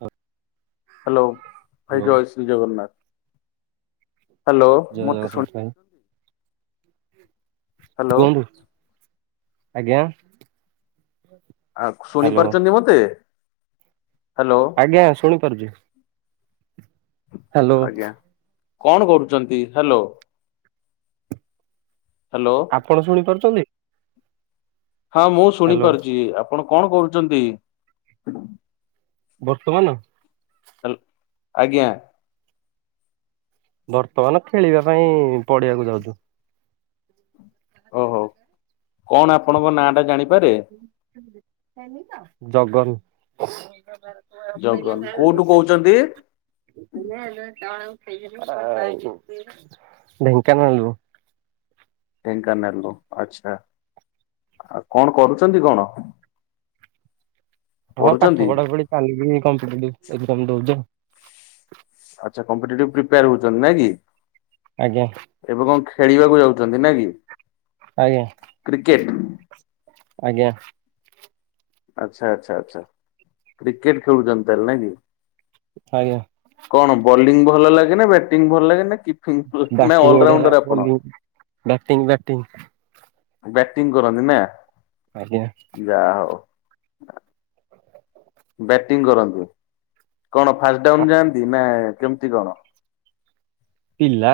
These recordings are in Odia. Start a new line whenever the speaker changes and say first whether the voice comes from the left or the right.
right: ହଉ।
left: ହ୍ୟାଲୋ ଭାଇ ଜୟ ଶ୍ରୀ ଜଗନ୍ନାଥ। ହ୍ୟାଲୋ
right: ଜୟ
left: ମତେ
right: ଜଗନ୍ନାଥ ଭାଇ
left: ସୁଣିଛନ୍ତି।
right: [inaudible] କୁହନ୍ତୁ? ଆଜ୍ଞା।
left: ଆ ଶୁଣି
right: ହ୍ୟାଲୋ
left: ପାରୁଛନ୍ତି ମତେ? ହ୍ୟାଲୋ
right: ଆଜ୍ଞା ଶୁଣିପାରୁଛିୁ। ହ୍ୟାଲୋ।
left: ଆଜ୍ଞା କଣ କରୁଛନ୍ତି? ହ୍ୟାଲୋ ହ୍ୟାଲୋ
right: ଆପଣ ଶୁଣିପାରୁଛନ୍ତି?
left: ହଁ ମୁଁ
right: ହ୍ୟାଲୋ
left: ଶୁଣିପାରୁଛି। ଆପ ଆପଣ କଣ କରୁଛନ୍ତି?
right: ବର୍ତ୍ତମାନ।
left: ଆଜ୍ଞା।
right: ବର୍ତ୍ତମାନ ଖେଳିବା ପାଇଁ ପଢିବାକୁ ଯାଉଛୁ।
left: ଓ ହୋ।
right: ଜଗନ। [inaudible]
left: ଜଗନ କୋଉଠୁ
right: ହୋଇିଲ
left: କହୁଛନ୍ତି
right: ଦଣ। [unintelligible] ଢେଙ୍କାନାଳରୁ।
left: ଢେଙ୍କାନାଲୋ ଆଛା ଆଉ କଣ କରୁଛନ୍ତି କଣ?
right: ହଁ ପାଠ
left: ପଢୁଛନ୍ତି
right: ପଢା ପଢି ଚାଲିକି କମ୍ପିଟିଭିଟ ଏକ୍ଜାମ୍ ଦଉଚି।
left: କମ୍ପେଟେଟିଭ ପ୍ରିପେର ହଉଛନ୍ତି ନା କି?
right: ଆଜ୍ଞା।
left: ଏବେ କଣ ଖେଳିବାକୁ ଯାଉଛନ୍ତି ନା କି?
right: ଆଜ୍ଞା
left: କ୍ରିକେଟ।
right: ଆଜ୍ଞା।
left: ଆଚ୍ଛା ଆଚ୍ଛା ଆଚ୍ଛା କ୍ରିକେଟ ଖେଳୁଛନ୍ତି ତାହେଲେ ନାଇଁ କି?
right: ଆଜ୍ଞା।
left: କଣ ବୋଲିଂ ଭଲ ଲାଗେ ନା ବ୍ୟାଟିଂ ଭଲ ଲାଗେ ନା? କିପିଙ୍ଗ ନା
right: ବ୍ୟାଟିଂ ଆଉଟ୍
left: ଅଲରାଉଣ୍ଡର ଆପଣ?
right: Bowling batting batting.
left: ବ୍ୟାଟିଂ କରନ୍ତି ନା?
right: ଆଜ୍ଞା
left: ଯା ହଉ। ନା। ବ୍ୟାଟିଂ କରନ୍ତି। କଣ ଫାଷ୍ଟ ଡାଉନ ଯାଆନ୍ତି ନା କେମିତି କଣ?
right: ପିଲା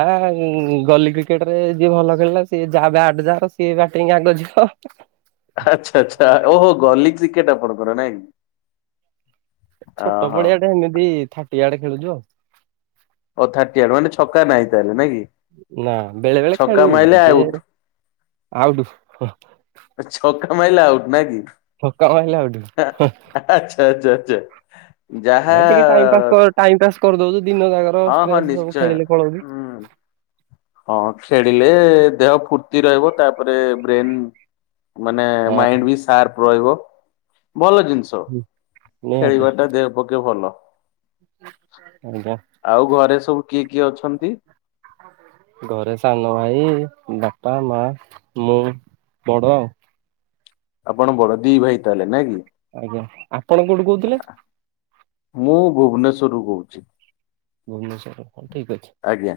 right: ଗଲି କ୍ରିକେଟ ରେ ଯିଏ ଭଲ ଖେଳିଲା ସିଏ ଯା ବ୍ୟାଟ ଯା ସିଏ ବ୍ୟାଟି ଆଗେ ଯିବ।
left: ଆଚ୍ଛା ଆଚ୍ଛା। ଓହୋ ଗଲି କ୍ରିକେଟ ଆପଣଙ୍କର ନାଇଁ।
right: ଛୋଟ
left: ଓହୋ
right: ପଡିଆଟା ଏମିତି ଥାଟିଆଡେ ଖେଳି ଯିବା?
left: ଓ ଥାର୍ଟିଆଡ ମାନେ ଛକା ନାହିଁ ତାହେଲେ ନା କି।
right: ନା। ବେଳେ ବେଳେ
left: ଛକା
right: ଖେଳୁ
left: ମାଇଲେ
right: ଯେ
left: ଆଉଟ୍
right: ଆଉଟ୍।
left: ଛକା ମାଇଲେ ଆଉଟ୍ ନା କି?
right: ଛକା ମାଇଲେ ଆଉଟ୍ ହେ
left: [unintelligible]
right: ହେ ଟିକେ ଟାଇମ୍ ପାସ୍ ଟାଇମ ପାସ୍ କରିଦଉଛୁ ଦିନ ଜାଗ
left: ହଁ ହଁ ନିଶ୍ଚୟ। ହୁଁ।
right: [unintelligible]
left: ହଁ ଖେଳିଲେ ଦେହ ଫୁର୍ତ୍ତି ରହିବ ତାପରେ ବ୍ରେନ ମାନେ
right: ହଁ
left: ମାଇଣ୍ଡ ବି ସାର୍ପ ରହିବ। ଭଲ ଜିନିଷ
right: ନିହାତି
left: ଖେଳିବା ଟା ଦେହ ପକ୍ଷେ ଭଲ।
right: [unintelligible]
left: ଆଉ ଘରେ ସବୁ କିଏ କିଏ ଅଛନ୍ତି?
right: ଘରେ ସାନ ଭାଇ ବାପା ମା ମୁଁ ବଡ ଆଉ।
left: ଆପଣ ବଡ ଦି ଭାଇ ତାହେଲେ ନାଇଁ କି?
right: ଆଜ୍ଞା ଆପଣ କୋଉଠୁ କହୁଥିଲେ
left: ମୁଁ ଭୁବନେଶ୍ଵରରୁୁ କହୁଛି।
right: ଭୁବନେଶ୍ୱର ରେ।
left: ଆଜ୍ଞା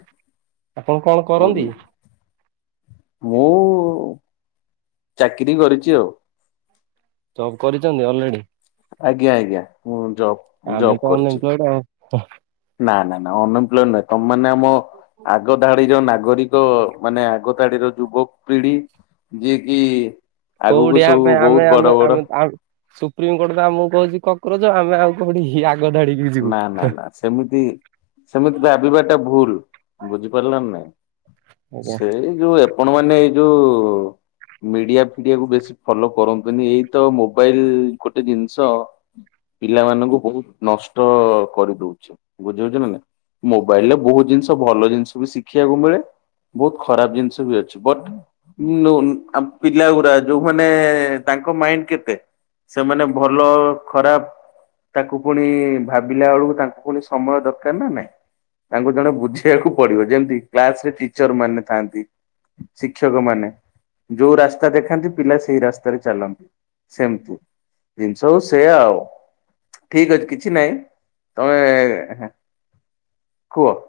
right: କଣ କରନ୍ତି
left: ମୁଁ ଚାକିରି କରିଛି ଆଉ।
right: ଜବ କରିଛନ୍ତି ଅଲରେଡି?
left: ଆଜ୍ଞା ଆଜ୍ଞା ମୁଁ ଜବ ଜବ କରିଛି।
right: ଉହୁଁ।
left: ନା ନା ନା ଅନଏମ୍ପ୍ଲ ନଁ ତମ ମାନେ ଆମ ଆଗ ଧାଡିର ନାଗରିକ ମାନେ ଆଗ ଧାଡିର ଯୁବ ପିଢି ଯିଏ କିି ଆଗକୁ
right: ହଉଠିଆ
left: ସବୁ
right: ଆମେ
left: ବହୁତ
right: ଆମେ
left: ବଡ ବଡ
right: ଆମେମେ ସୁପ୍ରିମକୋର୍ଟ ତ ଆମକୁ କହୁଛି। କକରୋଜ ଆମେ ଆଉ କୋଉଠି ଧାଡିକି ଯିବୁ
left: ନା ନା ନା ସେମିତି ସେମିତି ଭାବ ଟା ଭୁଲ ବୁଝିପାରିଲାନ ନାଇଁ?
right: ଆଜ୍ଞା।
left: ସେଇ ଯୋଉ ଆପଣ ମାନେ ଏଇ ଯୋଉ ମିଡିଆ ଫିଡିଆ କୁ ବେଶୀ ଫଲୋ କରନ୍ତୁନି। ଏଇତ ମୋବାଇଲ ଗୋଟେ ଜିନିଷ ପିଲାମାନଙ୍କୁ ବହୁତ ନଷ୍ଟ କରିଦଉଛ ବୁଝାରୁଛ ନା ନା ମୋବାଇଲ ରେ ବହୁତ ଜିନିଷ ଭଲ ଜିନିଷ ବି ଶିଖିବାକୁ ମିଳେ ବହୁତ ଖରାପ ଜିନିଷ ବି ଅଛି ବଟ ପିଲ ଗୁଡା ଯୋଉମାନେ ତାଙ୍କ ମାଇଣ୍ଡ କେତେ ସେମାନେ ଭଲ ଖରାପ ତାକୁ ପୁଣି ଭାବିଲା ବେଳକୁ ତାଙ୍କୁ ପୁଣି ସମୟ ଦରକାର ନା ନାଇଁ ତାଙ୍କୁ ଜଣେ ବୁଝେଇବାକୁ ପଡିବ ଯେମତି କ୍ଲାସ ରେ ଟିଚର ମାନେ ଥାନ୍ତି ଶିକ୍ଷକ ମାନେ ଯୋଉ ରାସ୍ତା ଦେଖାନ୍ତି ପିଲା ସେଇ ରାସ୍ତାରେ ଚାଲନ୍ତି। ସେମିତି ଜିନିଷ ହଉ ସେ ଆଉ ଠିକ ଅଛି କିଛି ନାଇଁ। ତମେ କୁହ?